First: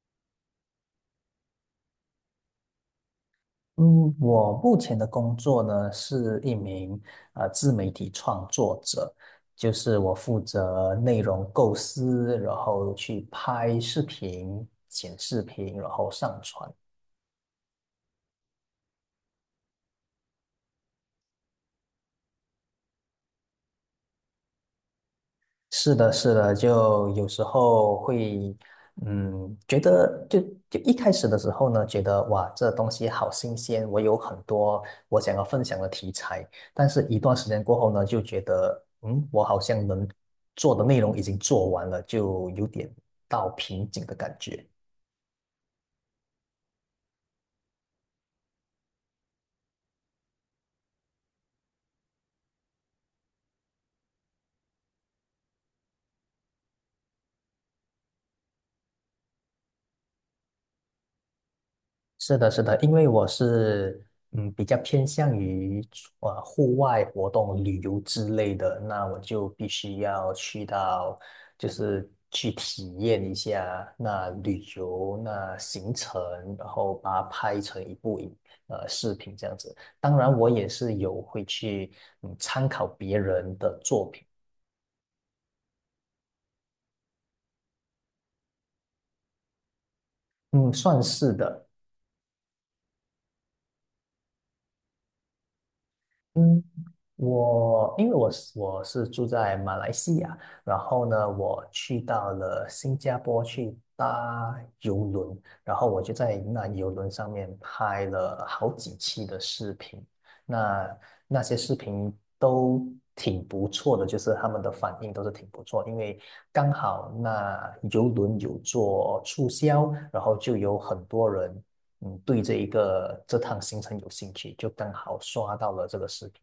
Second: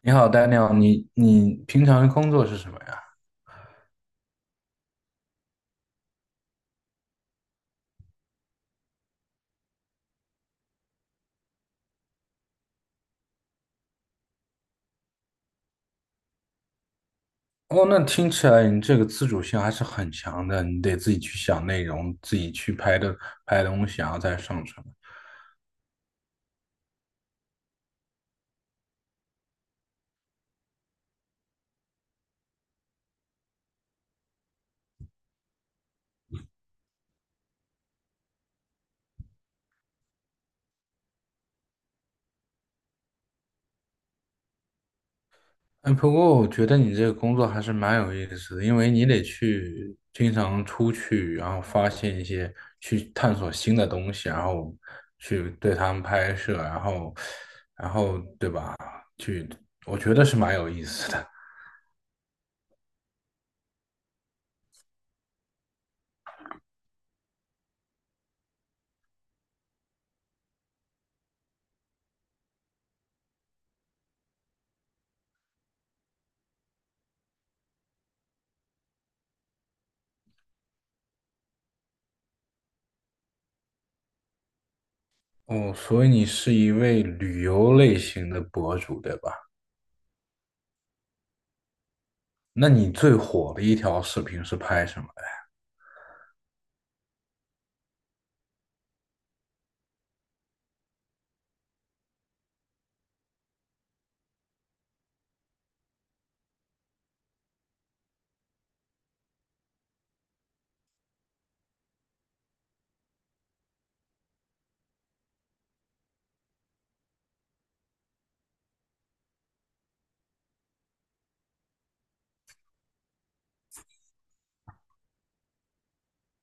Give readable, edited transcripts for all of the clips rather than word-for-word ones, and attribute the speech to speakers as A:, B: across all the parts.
A: 你好 Dani 你平常的工作是什么呀？
B: 嗯，我目前的工作呢是一名自媒体创作者，就是我负责内容构思，然后去拍视频、剪视频，然后上传。
A: 哦，那听起来你这个自主性还是很强的，你得自己去想内容，自己去拍东西，然后再上传。
B: 是的，是的，就有时候会，觉得就一开始的时候呢，觉得哇，这东西好新鲜，我有很多我想要分享的题材，但是一段时间过后呢，就觉得，我好像能做的内容已经做完了，就有点到瓶颈的感觉。
A: 哎，不过我觉得你这个工作还是蛮有意思的，因为你得去经常出去，然后发现一些，去探索新的东西，然后去对他们拍摄，然后对吧？去，我觉得是蛮有意思的。
B: 是的，是的，因为我是比较偏向于户外活动、旅游之类的，那我就必须要去到，就是去体验一下那旅游那行程，然后把它拍成一部视频这样子。当然，我也是有会去参考别人的作品，
A: 哦，所以你是一位旅游类型的博主，对吧？
B: 嗯，算是的。
A: 那你最火的一条视频是拍什么？
B: 嗯。我因为我是住在马来西亚，然后呢，我去到了新加坡去搭邮轮，然后我就在那邮轮上面拍了好几期的视频，那那些视频都挺不错的，就是他们的反应都是挺不错，因为刚好那邮轮有做促销，然后就有很多人对这一个这趟行程有兴趣，就刚好刷到了这个视频。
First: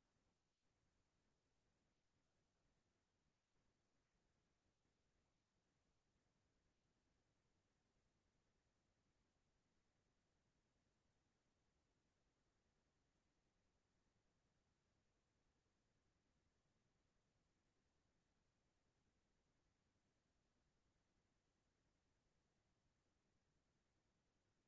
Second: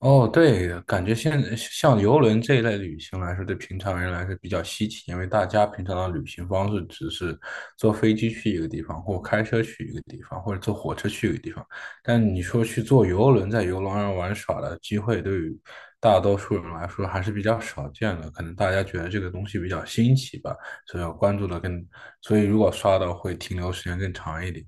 A: 哦，对，感觉现在像游轮这一类旅行来说，对平常人来说比较稀奇，因为大家平常的旅行方式只是坐飞机去一个地方，或开车去一个地方，或者坐火车去一个地方。但你说去坐游轮，在游轮上玩耍的机会，对于大多数人来说还是比较少见的。可能大家觉得这个东西比较新奇吧，所以要关注的更，所以如果刷到会停留时间更长一点。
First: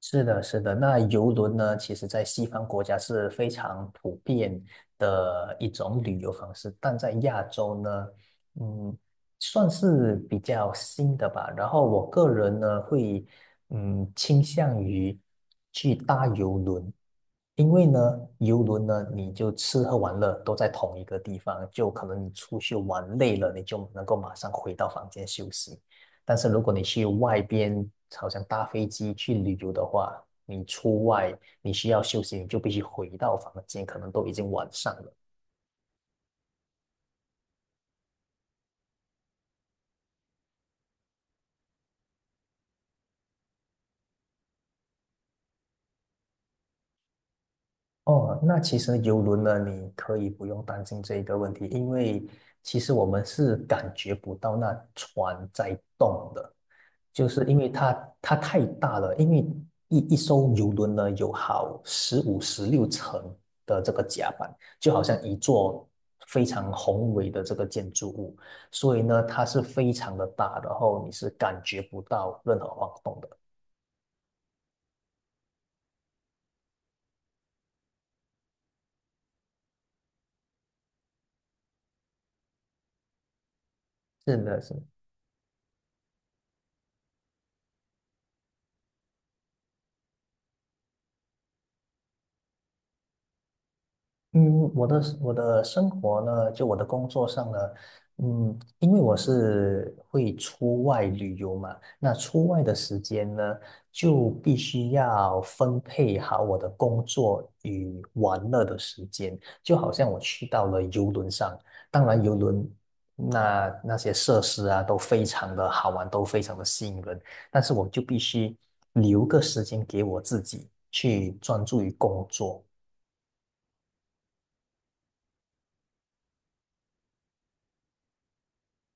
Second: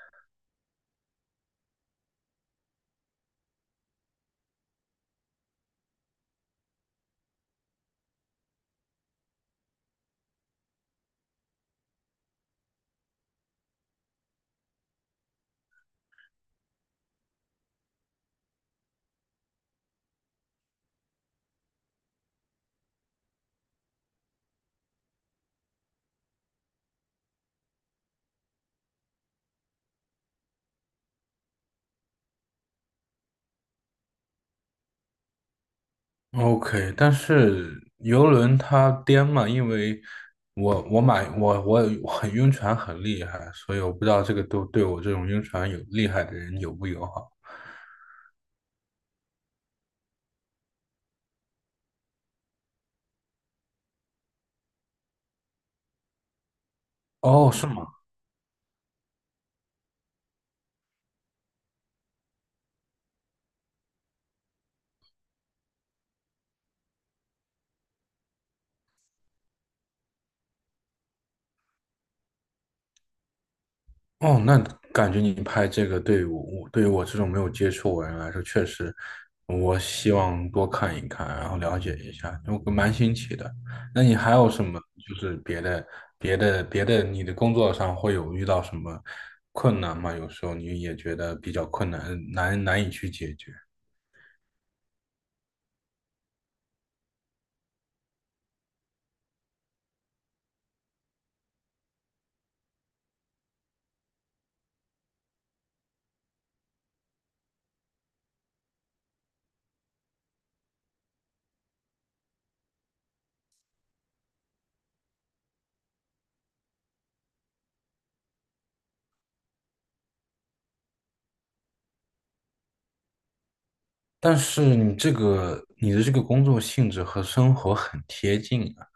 B: 是的，是的。那游轮呢，其实在西方国家是非常普遍的一种旅游方式，但在亚洲呢，嗯，算是比较新的吧。然后我个人呢，会倾向于去搭游轮，因为呢，游轮呢，你就吃喝玩乐都在同一个地方，就可能你出去玩累了，你就能够马上回到房间休息。但是如果你去外边，好像搭飞机去旅游的话，你出外你需要休息，你就必须回到房间，可能都已经晚上了。
A: OK，但是游轮它颠嘛，因为我我买我我很晕船很厉害，所以我不知道这个对我这种晕船有厉害的人友不友好。
B: 哦，那其实游轮呢，你可以不用担心这一个问题，因为其实我们是感觉不到那船在动的，就是
A: 哦，
B: 因
A: 是
B: 为
A: 吗？
B: 它太大了，因为一艘游轮呢有好15、16层的这个甲板，就好像一座非常宏伟的这个建筑物，所以呢它是非常的大，然后你是感觉不到任何晃动的，
A: 哦，那感觉你拍这个对于我，对于我这种没有接触过的人来说，确实，我希望多看一看，然后了解一下，我蛮新奇的。那你还
B: 是
A: 有
B: 的，
A: 什
B: 是。
A: 么，就是别的，你的工作上会有遇到什么困难吗？有时候你也觉得比较困难，难以去解决。
B: 嗯，我的生活呢，就我的工作上呢，因为我是会出外旅游嘛，那出外的时间呢，就必须要分配好我的工作与玩乐的时间。就好像我去到了游轮上，当然游轮那些设施啊，都非常的好玩，都非常的吸引人，但是我就必须留个时间给我自己去专注于工作。
A: 但是你这个，你的这个工作性质和生活很贴近啊。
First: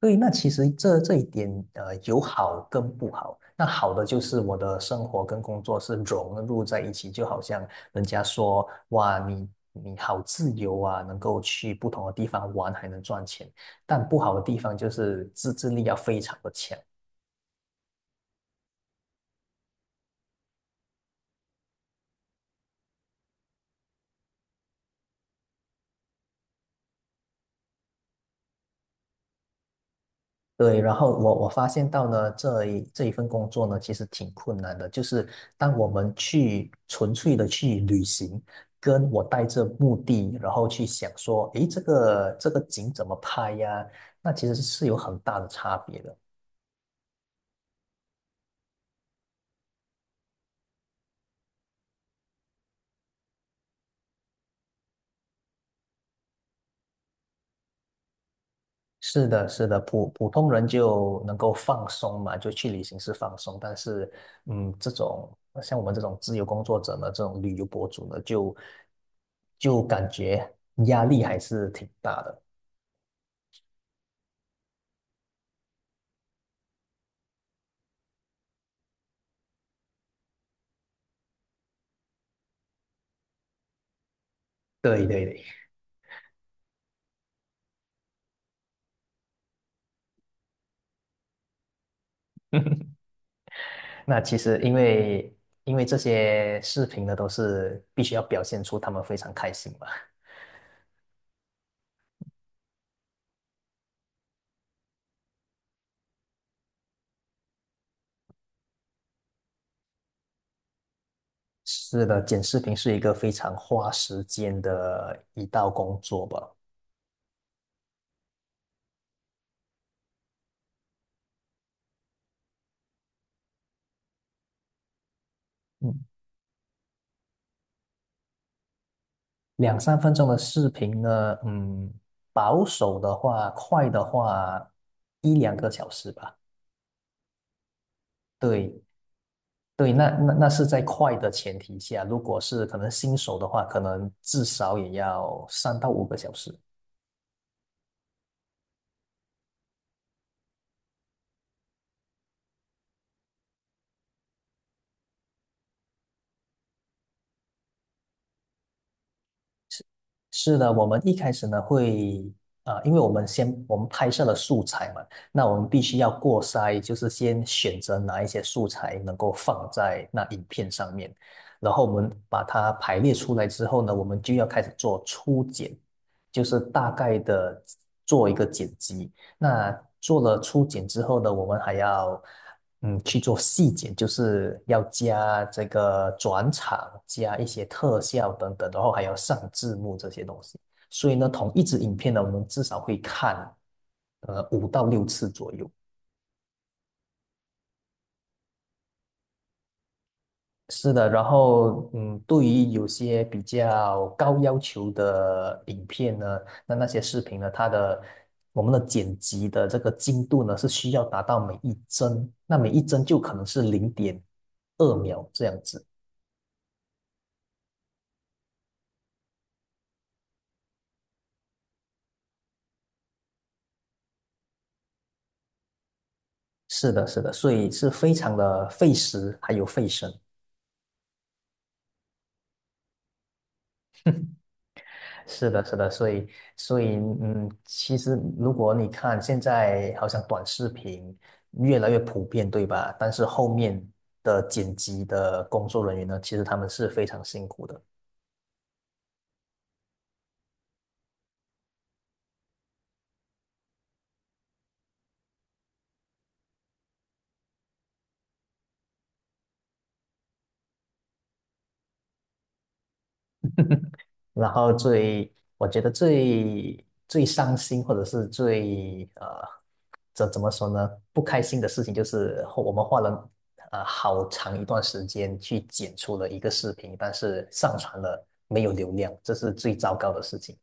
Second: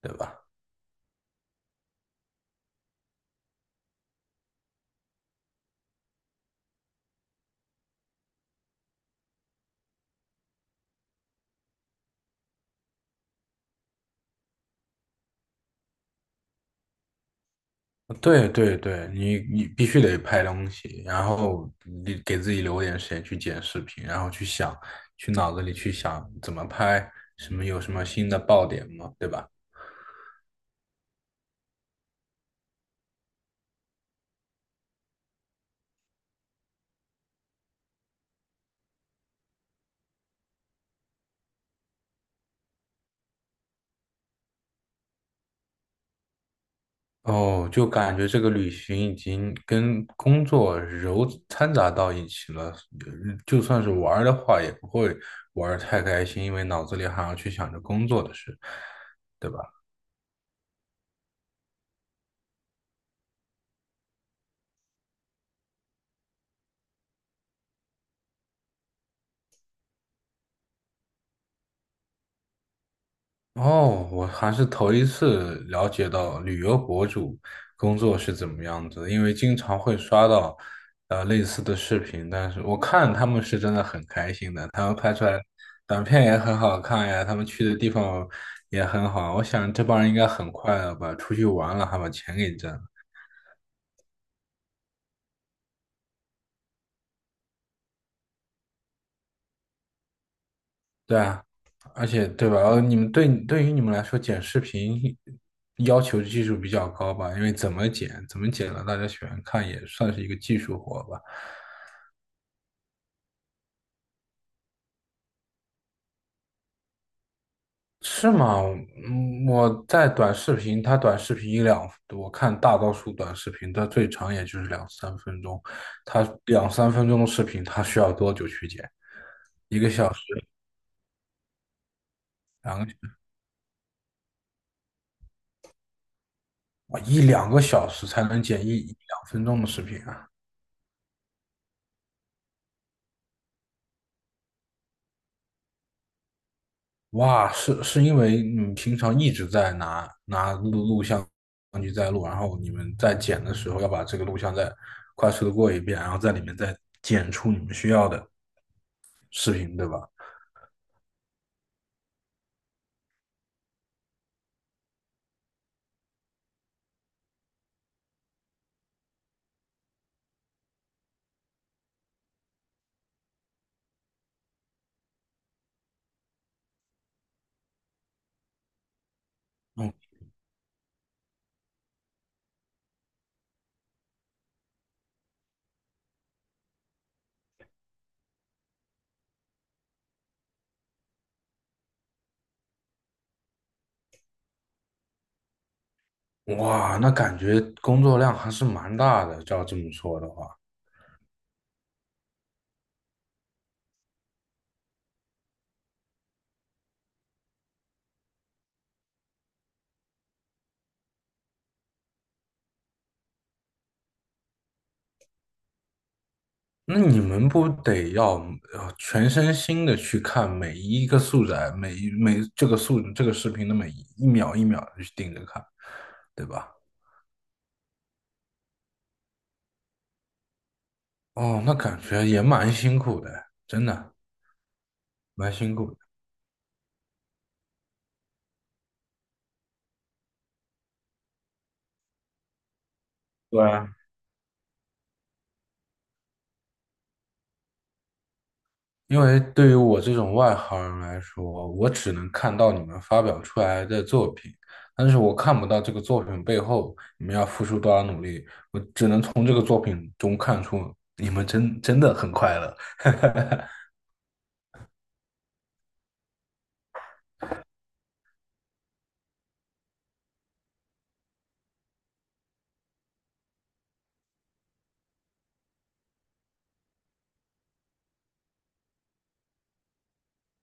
B: 对，那其实这一点，有好跟不好。那好的就是我的生活跟工作是融入在一起，就好像人家说，哇，你好自由啊，能够去不同的地方玩，还能赚钱。但不好的地方就是自制力要非常的强，
A: 对对对，你必须得拍东西，然后你给自己留点时间去剪视频，然后去想，去脑子里去想怎么拍，有什么新的爆点嘛，对吧？
B: 对，然后我发现到呢，这一份工作呢，其实挺困难的。就是当我们去纯粹的去旅行，跟我带着目的，然后去想说，诶，这个景怎么拍呀？那其实是有很大的差别的。
A: 哦，就感觉这个旅行已经跟工作揉掺杂到一起了，就算是玩儿的话，也不会玩儿太开心，因为脑子里还要去想着工作的事。
B: 是的，
A: 对吧？
B: 是的，普通人就能够放松嘛，就去旅行是放松，但是，这种像我们这种自由工作者呢，这种旅游博主呢，就感觉压力还是挺大的。
A: 哦，我还是头一次了解到旅游博主工作是怎么样子的，因为经常会刷到类似的视频，但是我看他们是真的很开心的，他们
B: 对
A: 拍
B: 对
A: 出来
B: 对，
A: 短片也很好看呀，他们去的地方也很好，我想这帮人应该很快乐吧，出去玩了还把钱给挣了。
B: 那其实因为这些视频呢，都是必须要表现出他们非常开心嘛。
A: 对啊，而且对吧？你们对对于你们来说剪视频要求技术比较高吧，因为怎么剪怎么剪了，大家喜欢看也算是一个技术活吧。
B: 是的，剪视频是一个非常花时间的一道工作吧。
A: 是吗？嗯，我在短视频，它短视频一两，我看大多数短视频，它最长也就是两三分钟。
B: 嗯，
A: 它两三分钟的视频，它需要多久去剪？
B: 两
A: 一个
B: 三
A: 小
B: 分
A: 时，
B: 钟的视频呢，保
A: 两个，
B: 守的话，快的话一两个小时吧。
A: 哇，一两个小时才能剪一
B: 对
A: 一两分钟的视
B: 对，
A: 频
B: 那
A: 啊！
B: 是在快的前提下，如果是可能新手的话，可能至少也要3到5个小时。
A: 哇，是因为你们平常一直在拿录像机在录，然后你们在剪的时候要把这个录像再快速的过一遍，然后在里面再剪出你们需要的视频，对吧？
B: 是的，我们一开始呢会，啊，因为我们拍摄了素材嘛，那我们必须要过筛，就是先选择哪一些素材能够放在那影片上面，然后我们把它排列出来之后呢，我们就要开始做初剪，就是大概的做一个剪辑，那
A: 嗯。
B: 做了初剪之后呢，我们还要去做细剪，就是要加这个转场，加一些特效等等，然后还要上字幕这些东西。所以呢，同一支影片呢，我们至少会看5到6次左右。
A: 哇，那感觉工作量还是蛮大的，照这么说的话，
B: 是的，然后对于有些比较高要求的影片呢，那些视频呢，我们的剪辑的这个精度呢，是需要达到每一帧，那每一帧就可能是0.2秒这样子。
A: 那你们不得要全身心的去看每一个素材，每一每这个素这个视频的每一秒一秒的去盯着看，对吧？
B: 是的，是的，所以是非常的费时还有费神。
A: 哦，那感觉也蛮辛苦的，真的
B: 是
A: 蛮
B: 的，
A: 辛
B: 是的，
A: 苦的。
B: 所以，其实如果你看现在好像短视频越来越普遍，对吧？但是后
A: 对，
B: 面的剪辑的工作人员呢，其实他们是非常辛苦的。
A: 因为对于我这种外行人来说，我只能看到你们发表出来的作品，但是我看不到这个作品背后你们要付出多少努力，我只能从这个作品中看出你们真真的很快乐。
B: 然后我觉得最伤心或者是最怎么说呢？不开心的事情就是后我们花了好长一段时间去剪出了一个视频，但是上传了没有流量，这是最糟糕的事情。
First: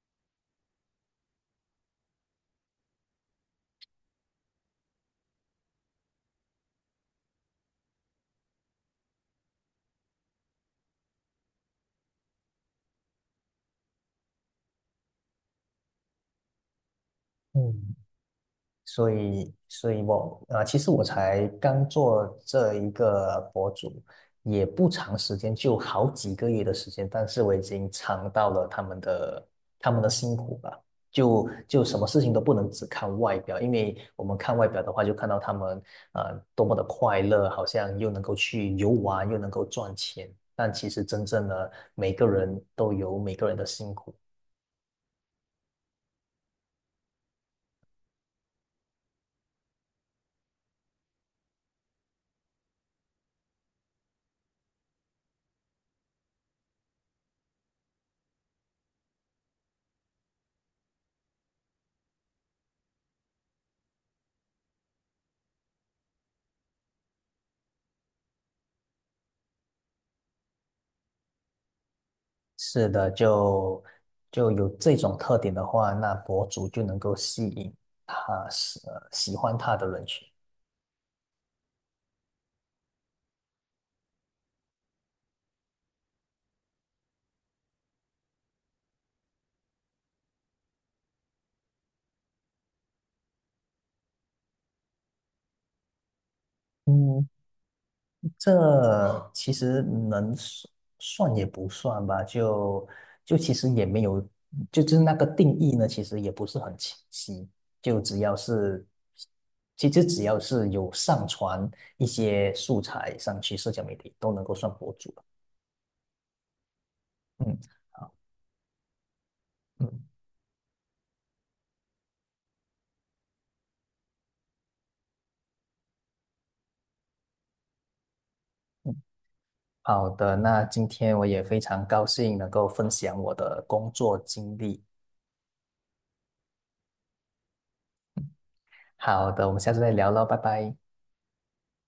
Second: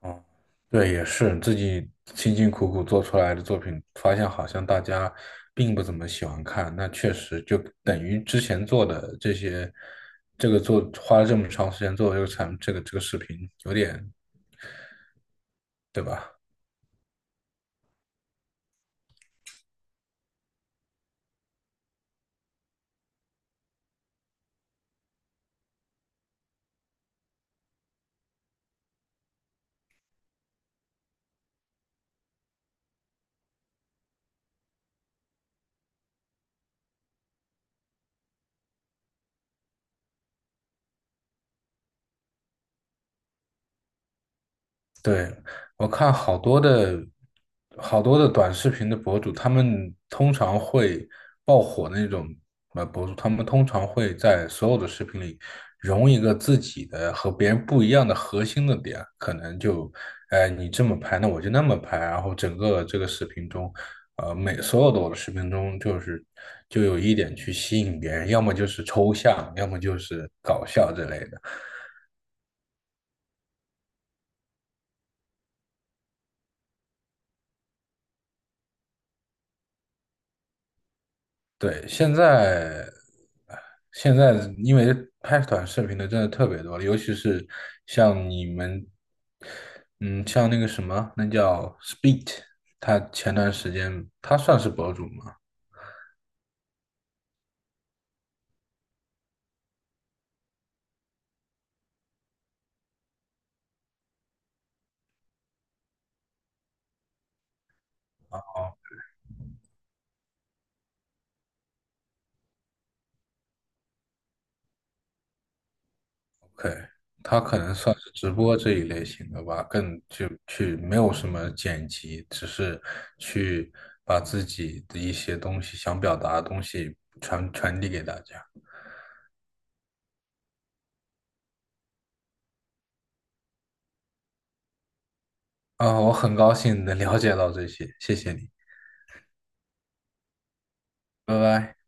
A: 嗯，对，也是自己辛辛苦苦做出来的作品，发现好像大家并不怎么喜欢看，那确实就等于之前做的这些，这个做花了这么长时间做这个产这个这个视频，有点，对吧？
B: 嗯，所以，我啊、其实我才刚做这一个博主，也不长时间，就好几个月的时间，但是我已经尝到了他们的辛苦吧。就什么事情都不能只看外表，因为我们看外表的话，就看到他们多么的快乐，好像又能够去游玩，又能够赚钱，但其实真正的每个人都有每个人的辛苦。
A: 对，我看好多的好多的短视频的博主，他们通常会爆火的那种博主，他们通常会在所有的视频里融一个自己的和别人不一样的核心的点，可能就，哎，你这么拍，那我就那么拍，然后整个这个视频中，呃，每所有的我的视频中，就是就有一点去吸引别人，要么就是抽象，要么就是搞笑之类的。
B: 是的，就有这种特点的话，那博主就能够吸引他喜欢他的人群。
A: 对，现在因为拍短视频的真的特别多了，尤其是像你们，嗯，像那个什么，那叫 Speed，他前段时间他算是博主吗
B: 嗯，这其实能算也不算吧，就其实也没有，就是那个定义呢，其实也不是很清晰。就只要是，其实只要是有上传一些素材上去社交媒体，都能够算博主了。
A: ？OK，哦，OK，他
B: 嗯
A: 可能算是直播这一类型的吧，更
B: 嗯。
A: 就去没有什么剪辑，只是去把自己的一些东西想表达的东西传递给大家。
B: 嗯好的，那今天我也非常高兴能够分享我的工作经历。
A: 啊，我很高兴能了解到这些，谢谢你，
B: 好的，我们下次再聊喽，拜拜。
A: 拜拜。